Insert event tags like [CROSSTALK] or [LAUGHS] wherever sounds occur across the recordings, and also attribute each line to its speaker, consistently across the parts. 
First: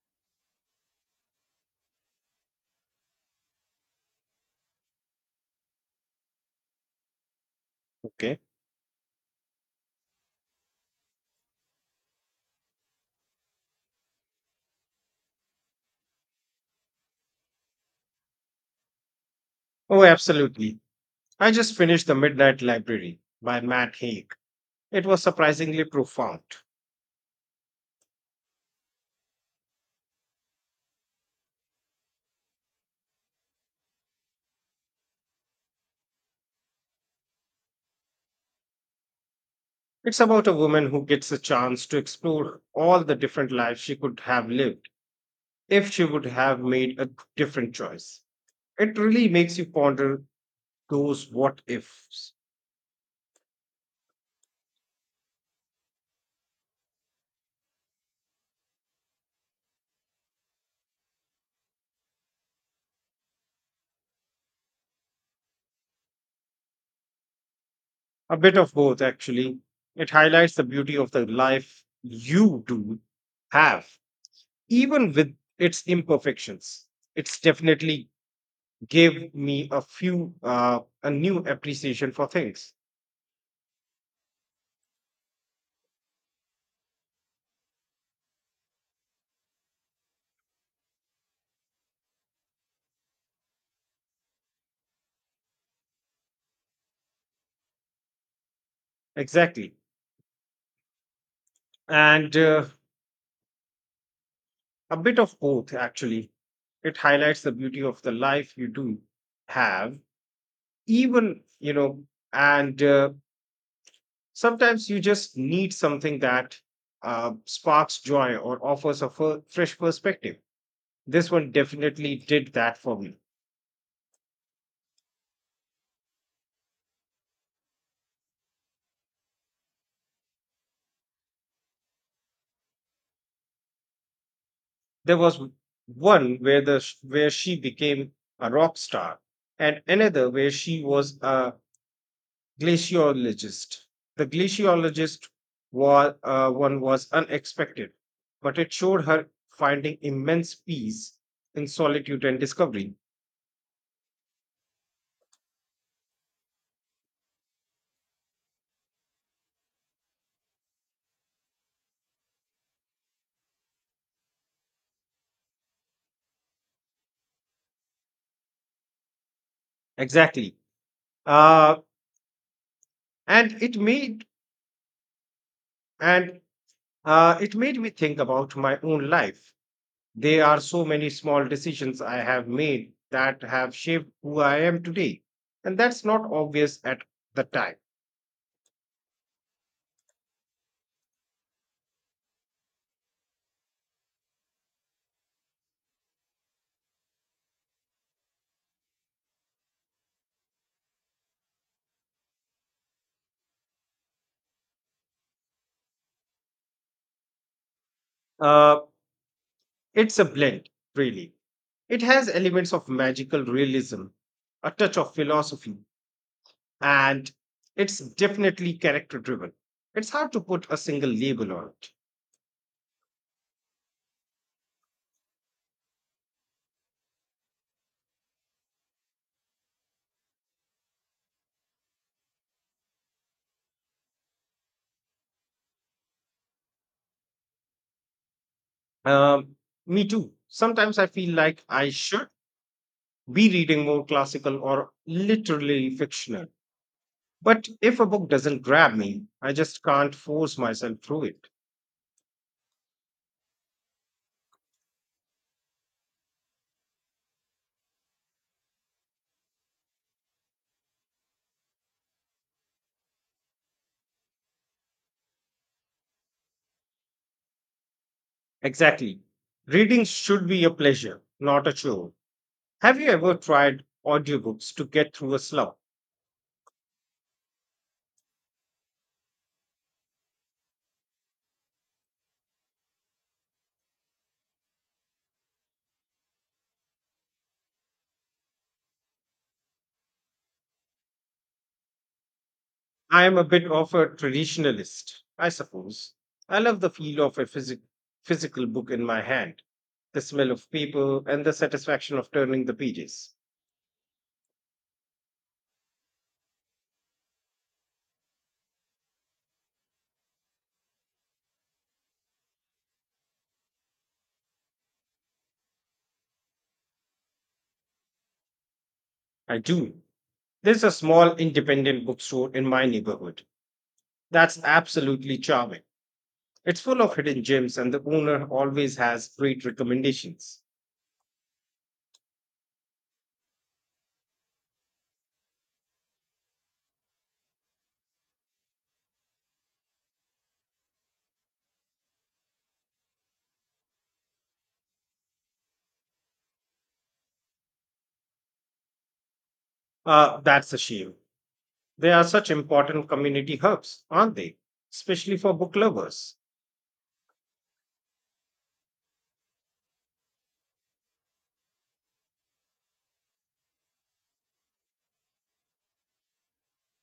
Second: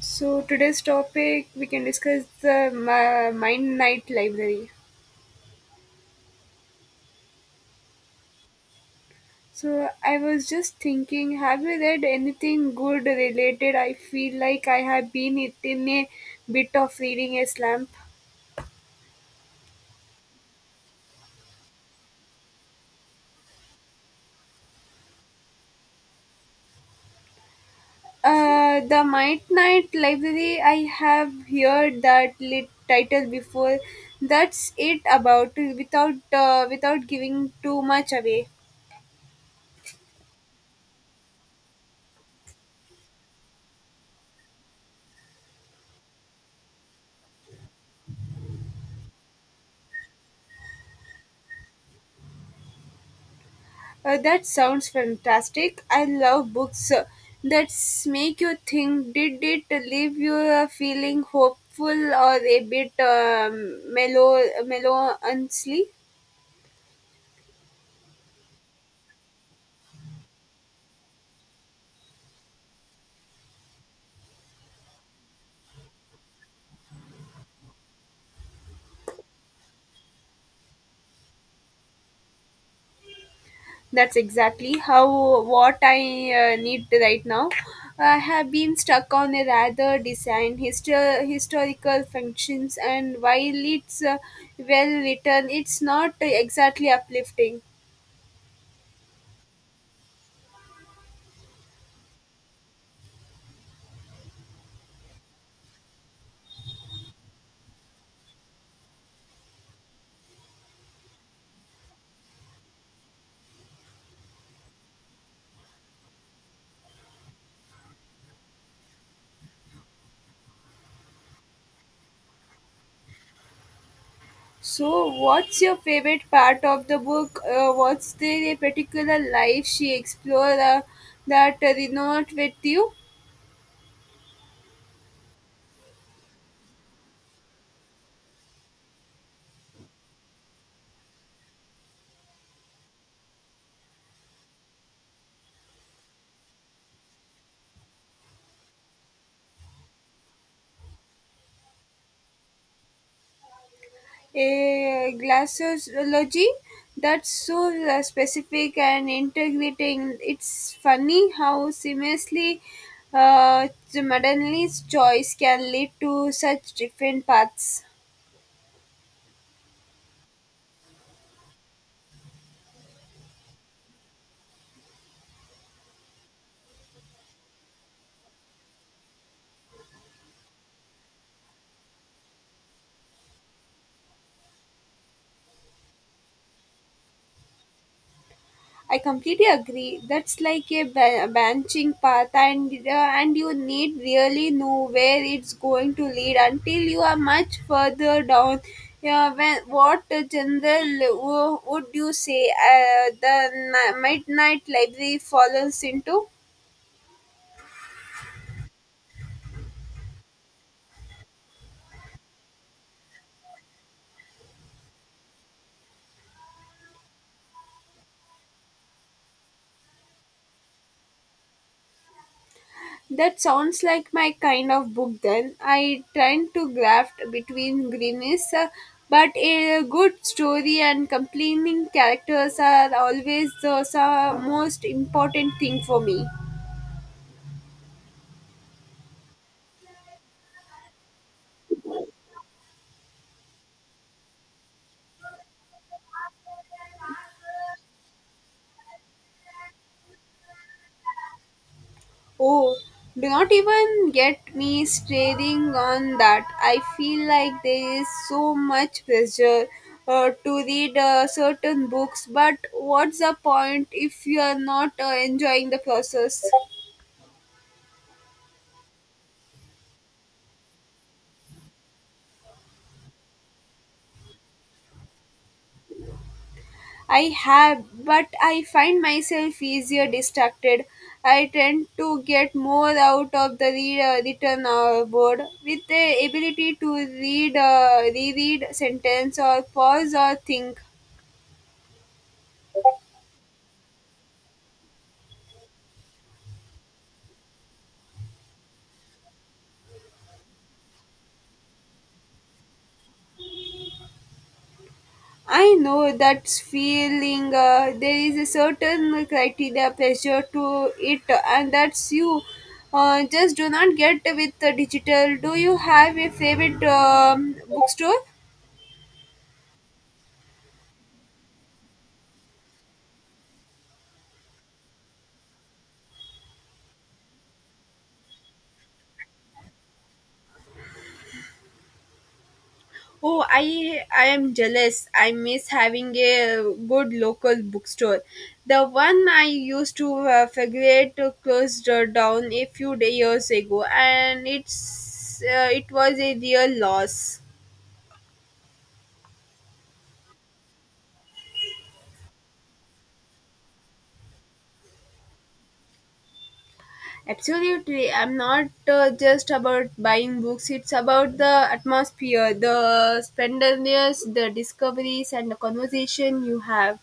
Speaker 1: So today's topic we can discuss Mind Night Library.
Speaker 2: Okay.
Speaker 1: So I was just thinking, have you read anything good related? I feel like I have been it in a bit of reading a slump.
Speaker 2: Oh, absolutely. I just finished The Midnight Library by Matt Haig. It was surprisingly profound.
Speaker 1: The Mind Night Library. I have heard that lit title before. That's it about without giving too much away.
Speaker 2: It's about a woman who gets a chance to explore all the different lives she could have lived if she would have made a different choice. It really makes you ponder those what ifs.
Speaker 1: That sounds fantastic. I love books that make you think. Did it leave you feeling hopeful or a bit melancholy?
Speaker 2: A bit of both, actually. It highlights the beauty of the life you do have, even with its imperfections. It's definitely gave me a new appreciation for things
Speaker 1: That's exactly how what I need right now. I have been stuck on a rather historical functions, and while it's well written, it's not exactly uplifting.
Speaker 2: exactly and a bit of both actually. It highlights the beauty of the life you do have, even you know and sometimes you just need something that sparks joy or offers a fresh perspective. This one definitely did that for me.
Speaker 1: So, what's your favorite part of the book? What's the particular life she explored that resonated with you?
Speaker 2: There was one where where she became a rock star, and another where she was a glaciologist. The glaciologist was one was unexpected, but it showed her finding immense peace in solitude and discovery.
Speaker 1: A glaciology that's so specific and integrating. It's funny how seamlessly uh, Madeline's choice can lead to such different paths.
Speaker 2: Exactly, uh, and and it made me think about my own life. There are so many small decisions I have made that have shaped who I am today, and that's not obvious at the time.
Speaker 1: I completely agree. That's like a branching path, and you need really know where it's going to lead until you are much further down. Yeah, what general would you say the midnight library follows into?
Speaker 2: Uh, it's a blend, really. It has elements of magical realism, a touch of philosophy, and it's definitely character driven. It's hard to put a single label on it.
Speaker 1: That sounds like my kind of book then. I tend to graft between greenness, but a good story and compelling characters are always the most important thing for me.
Speaker 2: Um, Me too. Sometimes I feel like I should be reading more classical or literally fictional. But if a book doesn't grab me, I just can't force myself through it.
Speaker 1: Oh, do not even get me staring on that. I feel like there is so much pressure to read certain books, but what's the point if you are not enjoying the process?
Speaker 2: Exactly. Reading should be a pleasure, not a chore. Have you ever tried audiobooks to get through a slump?
Speaker 1: I have, but I find myself easier distracted. I tend to get more out of the written word with the ability to reread sentence or pause or think.
Speaker 2: I am a bit of a traditionalist, I suppose. I love the feel of a physical book in my hand, the smell of paper, and the satisfaction of turning the pages.
Speaker 1: I know that feeling. There is a certain criteria pressure to it, and that's you. Just do not get with the digital. Do you have a favorite bookstore?
Speaker 2: I do. There's a small independent bookstore in my neighborhood that's absolutely charming. It's full of hidden gems, and the owner always has great recommendations.
Speaker 1: Oh, I am jealous. I miss having a good local bookstore. The one I used to frequent closed down a few years ago, and it was a real loss.
Speaker 2: That's a shame. They are such important community hubs, aren't they? Especially for book lovers.
Speaker 1: Absolutely, I'm not just about buying books. It's about the atmosphere, the splendors, the discoveries, and the conversation you have.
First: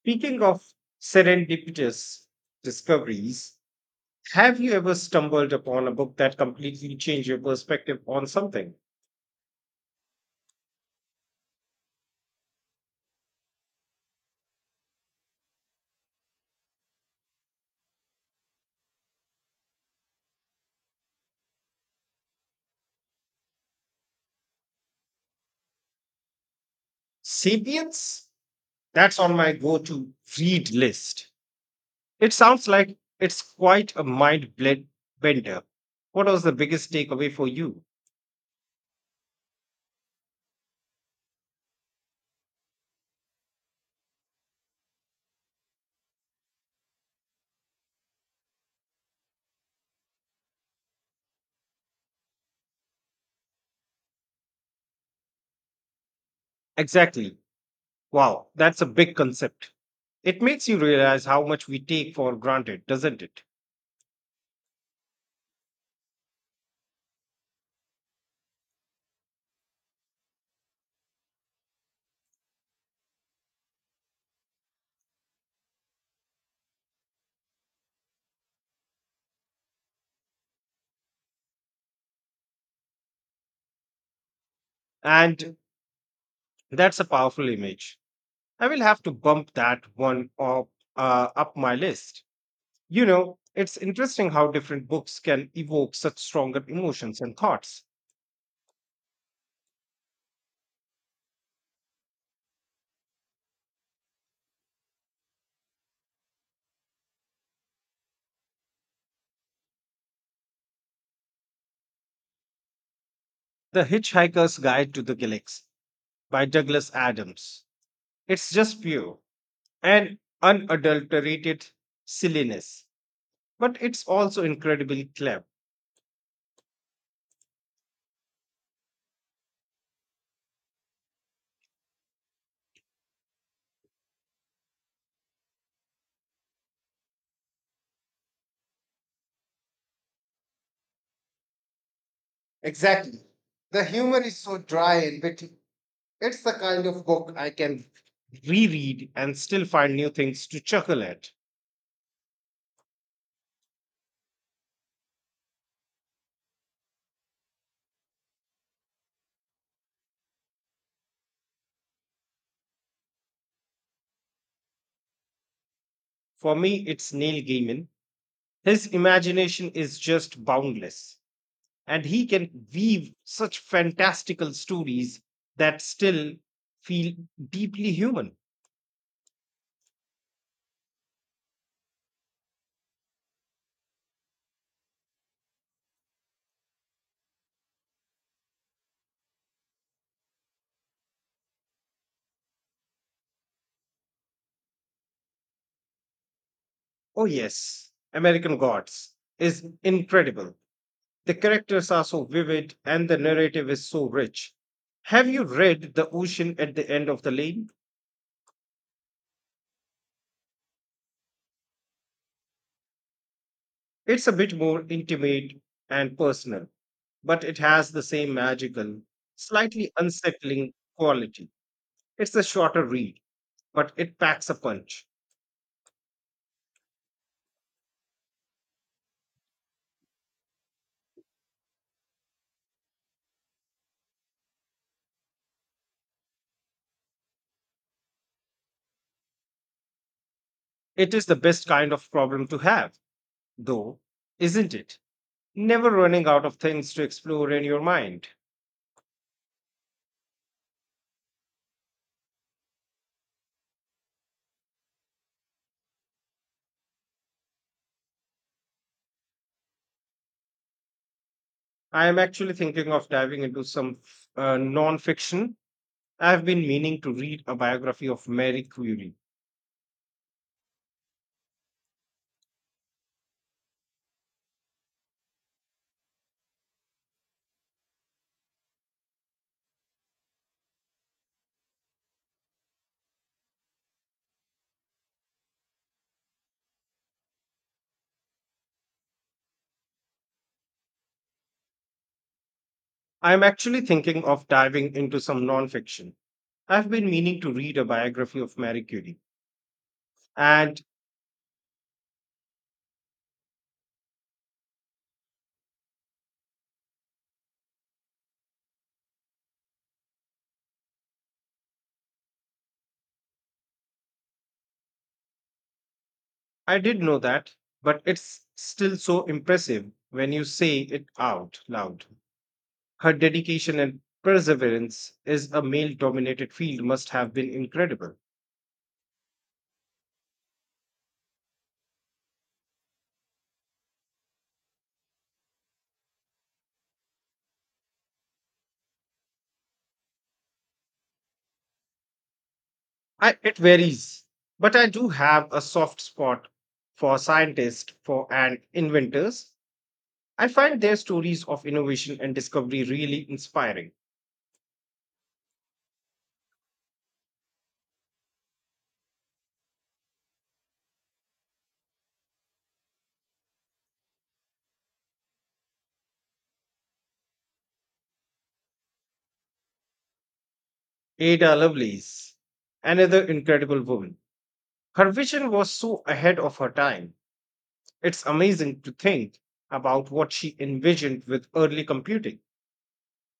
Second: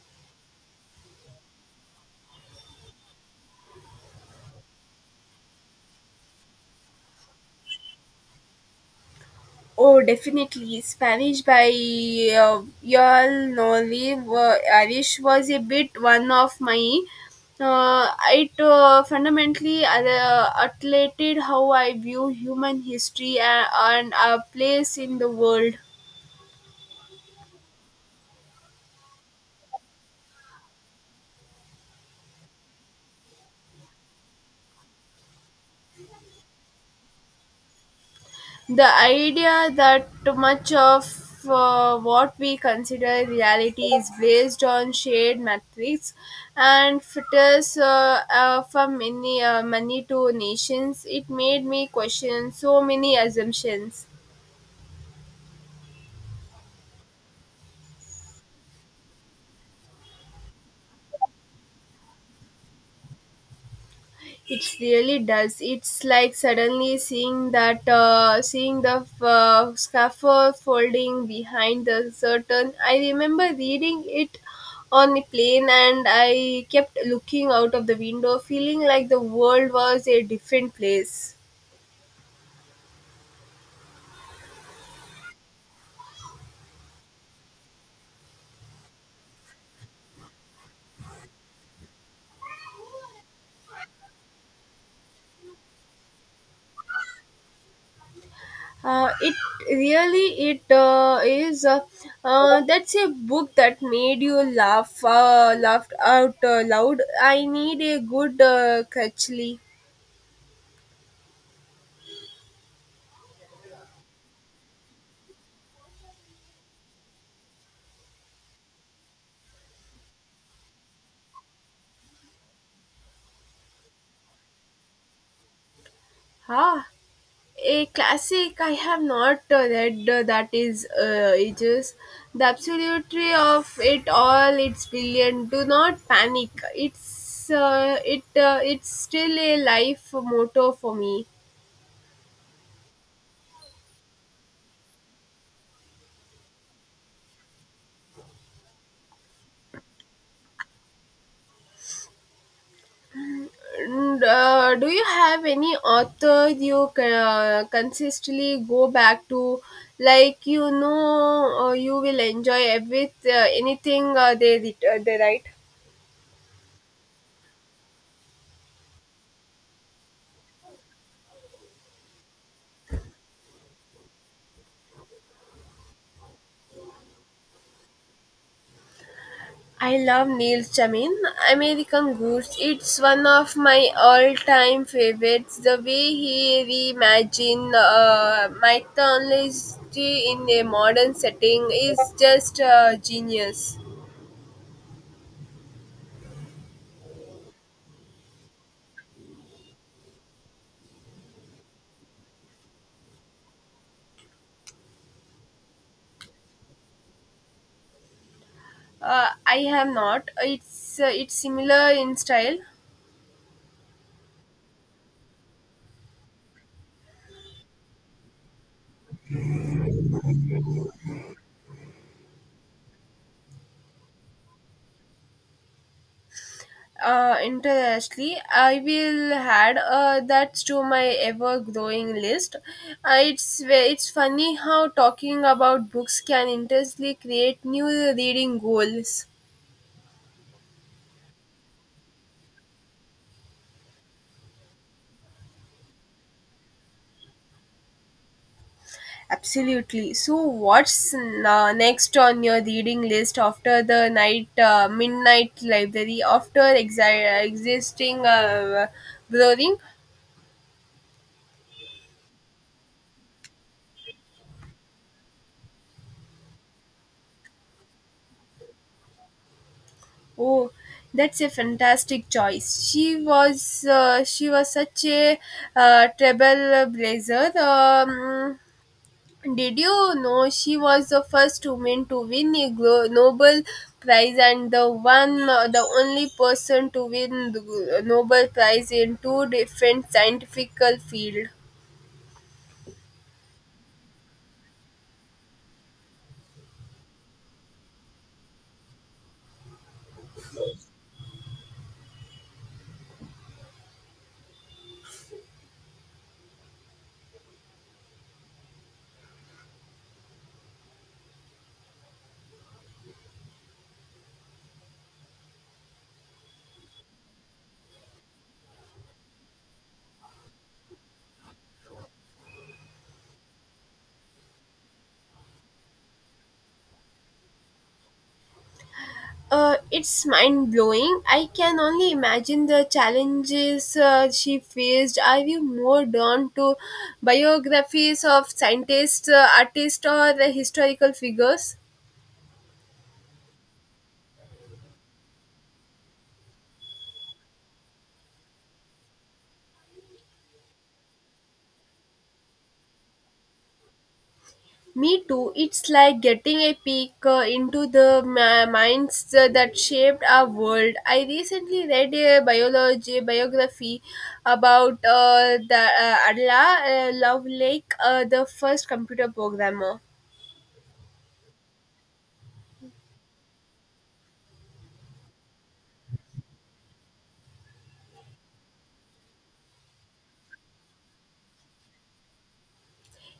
Speaker 2: Speaking of serendipitous discoveries, have you ever stumbled upon a book that completely changed your perspective on something?
Speaker 1: Oh, definitely. Spanish by Yul Irish was a bit one of my. It fundamentally atlated how I view human history and our place in the world.
Speaker 2: Sapiens? That's on my go to read list. It sounds like it's quite a bender. What was the biggest takeaway for you?
Speaker 1: The idea that too much of what we consider reality is based on shared metrics and filters from many to nations, it made me question so many assumptions.
Speaker 2: Exactly. Wow, that's a big concept. It makes you realize how much we take for granted, doesn't it?
Speaker 1: It really does. It's like suddenly seeing the scaffold folding behind the curtain. I remember reading it on the plane, and I kept looking out of the window, feeling like the world was a different place.
Speaker 2: And that's a powerful image. I will have to bump that one up, up my list. You know, it's interesting how different books can evoke such stronger emotions and thoughts.
Speaker 1: It really it is. That's a book that made you laughed out loud. I need a good Crutchley.
Speaker 2: The Hitchhiker's Guide to the Galaxy by Douglas Adams. It's just pure and unadulterated silliness, but it's also incredibly clever.
Speaker 1: Ah, a classic I have not read that is ages. The absolutely of it all, it's brilliant. Do not panic. It's still a life motto for me.
Speaker 2: Exactly. The humor is so dry and witty. It's the kind of book I can reread and still find new things to chuckle at.
Speaker 1: Do you have any author you consistently go back to, like you will enjoy every anything they writ- they write?
Speaker 2: For me, it's Neil Gaiman. His imagination is just boundless, and he can weave such fantastical stories that still feel deeply human.
Speaker 1: I love Neil Jamin, American Goose. It's one of my all-time favorites. The way he reimagined mythology in a modern setting is just genius.
Speaker 2: Oh, yes, American Gods is incredible. The characters are so vivid and the narrative is so rich. Have you read The Ocean at the End of the Lane?
Speaker 1: I have not. It's similar in style,
Speaker 2: It's a bit more intimate and personal, but it has the same magical, slightly unsettling quality. It's a shorter read, but it packs a punch.
Speaker 1: uh, internationally, I will add that to my ever-growing list. It's funny how talking about books can intensely create new reading goals.
Speaker 2: It is the best kind of problem to have, though, isn't it? Never running out of things to explore in your mind.
Speaker 1: Absolutely. So, what's next on your reading list after the night midnight library after existing brewing?
Speaker 2: I am actually thinking of diving into some non fiction. I have been meaning to read a biography of Mary Curie.
Speaker 1: Oh, that's a fantastic choice. She was such a trailblazer. Did you know she was the first woman to win a Nobel Prize and the only person to win the Nobel Prize in two different scientific fields?
Speaker 2: I am actually thinking of diving into some non fiction. I have been meaning to read a biography of Mary Curie. And I did know that, but it's still so impressive when you say it out loud. Her dedication and perseverance is a male dominated field must have been incredible.
Speaker 1: It's mind blowing. I can only imagine the challenges she faced. Are you more drawn to biographies of scientists, artists, or the historical figures?
Speaker 2: It varies, but I do have a soft spot for scientists for and inventors. I find their stories of innovation and discovery really inspiring.
Speaker 1: Me too. It's like getting a peek into the minds that shaped our world. I recently read a biology biography about the Adela Lovelace, the first computer programmer.
Speaker 2: Ada Lovelace, another incredible woman. Her vision was so ahead of her time. It's amazing to think about what she envisioned with early computing.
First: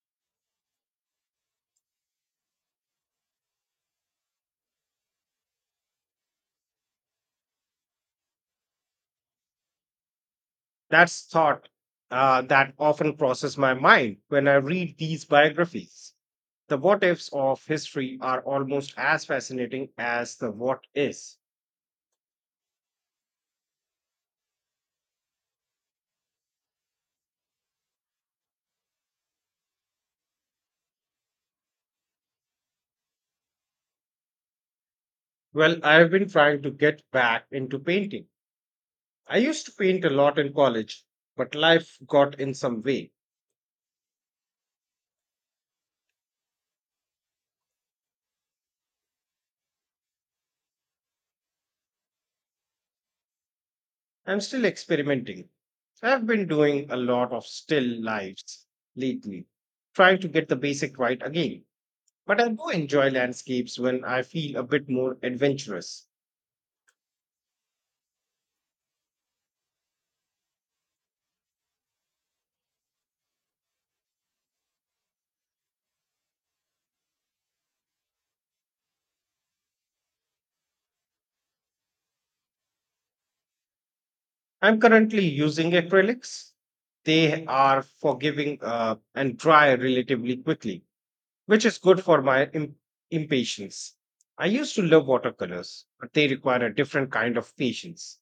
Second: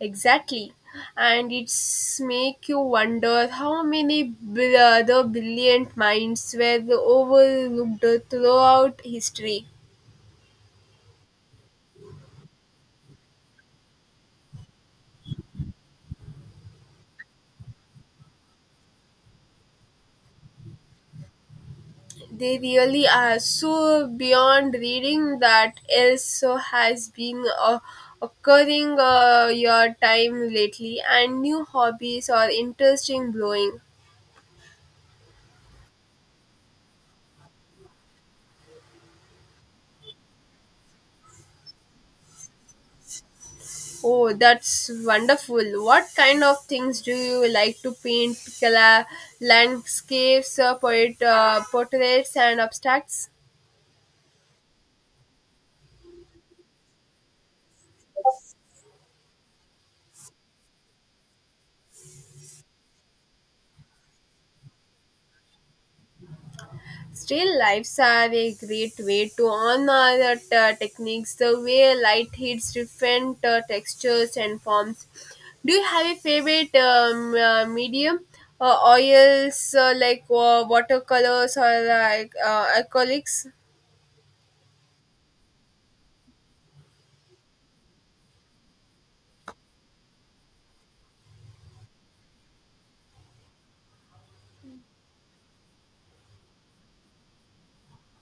Speaker 1: Exactly. And it's make you wonder how many other brilliant minds were overlooked throughout history.
Speaker 2: That's thought that often crosses my mind when I read these biographies. The what ifs of history are almost as fascinating as the what is.
Speaker 1: They really are so beyond reading that also has been occurring your time lately and new hobbies or interesting blowing.
Speaker 2: Well, I've been trying to get back into painting. I used to paint a lot in college, but life got in some way.
Speaker 1: Oh, that's wonderful. What kind of things do you like to paint? Landscapes, poet, portraits, and abstracts?
Speaker 2: I'm still experimenting. I've been doing a lot of still lives lately, trying to get the basic right again. But I do enjoy landscapes when I feel a bit more adventurous.
Speaker 1: Still lifes are a great way to honor the techniques, the way light hits different textures and forms. Do you have a favorite medium? Oils, watercolors, or acrylics?
Speaker 2: I'm currently using acrylics. They are forgiving and dry relatively quickly, which is good for my impatience. I used to love watercolors, but they require a different kind of patience.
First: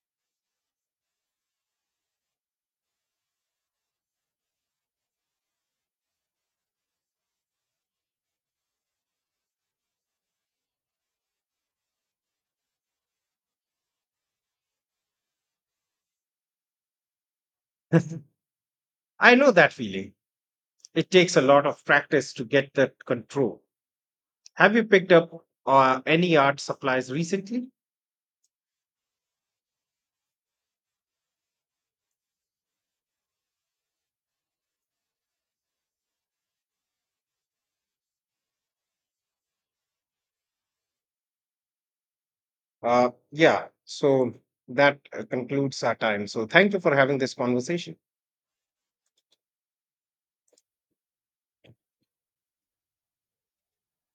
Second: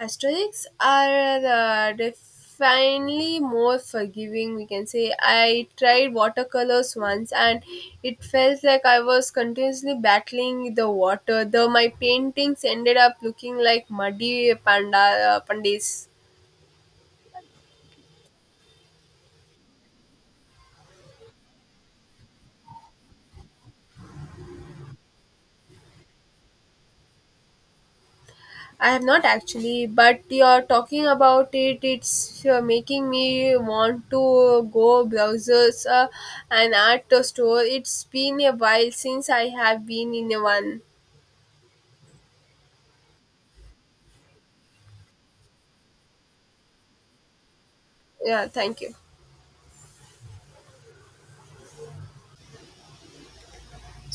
Speaker 1: Asteroids are definitely more forgiving, we can say. I tried watercolors once and it felt like I was continuously battling the water, though my paintings ended up looking like muddy pandas.
Speaker 2: [LAUGHS] I know that feeling. It takes a lot of practice to get that control. Have you picked up any art supplies recently?
Speaker 1: I have not actually, but you're talking about it. It's making me want to go browsers an art store. It's been a while since I have been in a one.
Speaker 2: Yeah, so that concludes our time. So thank you for having this conversation.
Speaker 1: Yeah, thank you.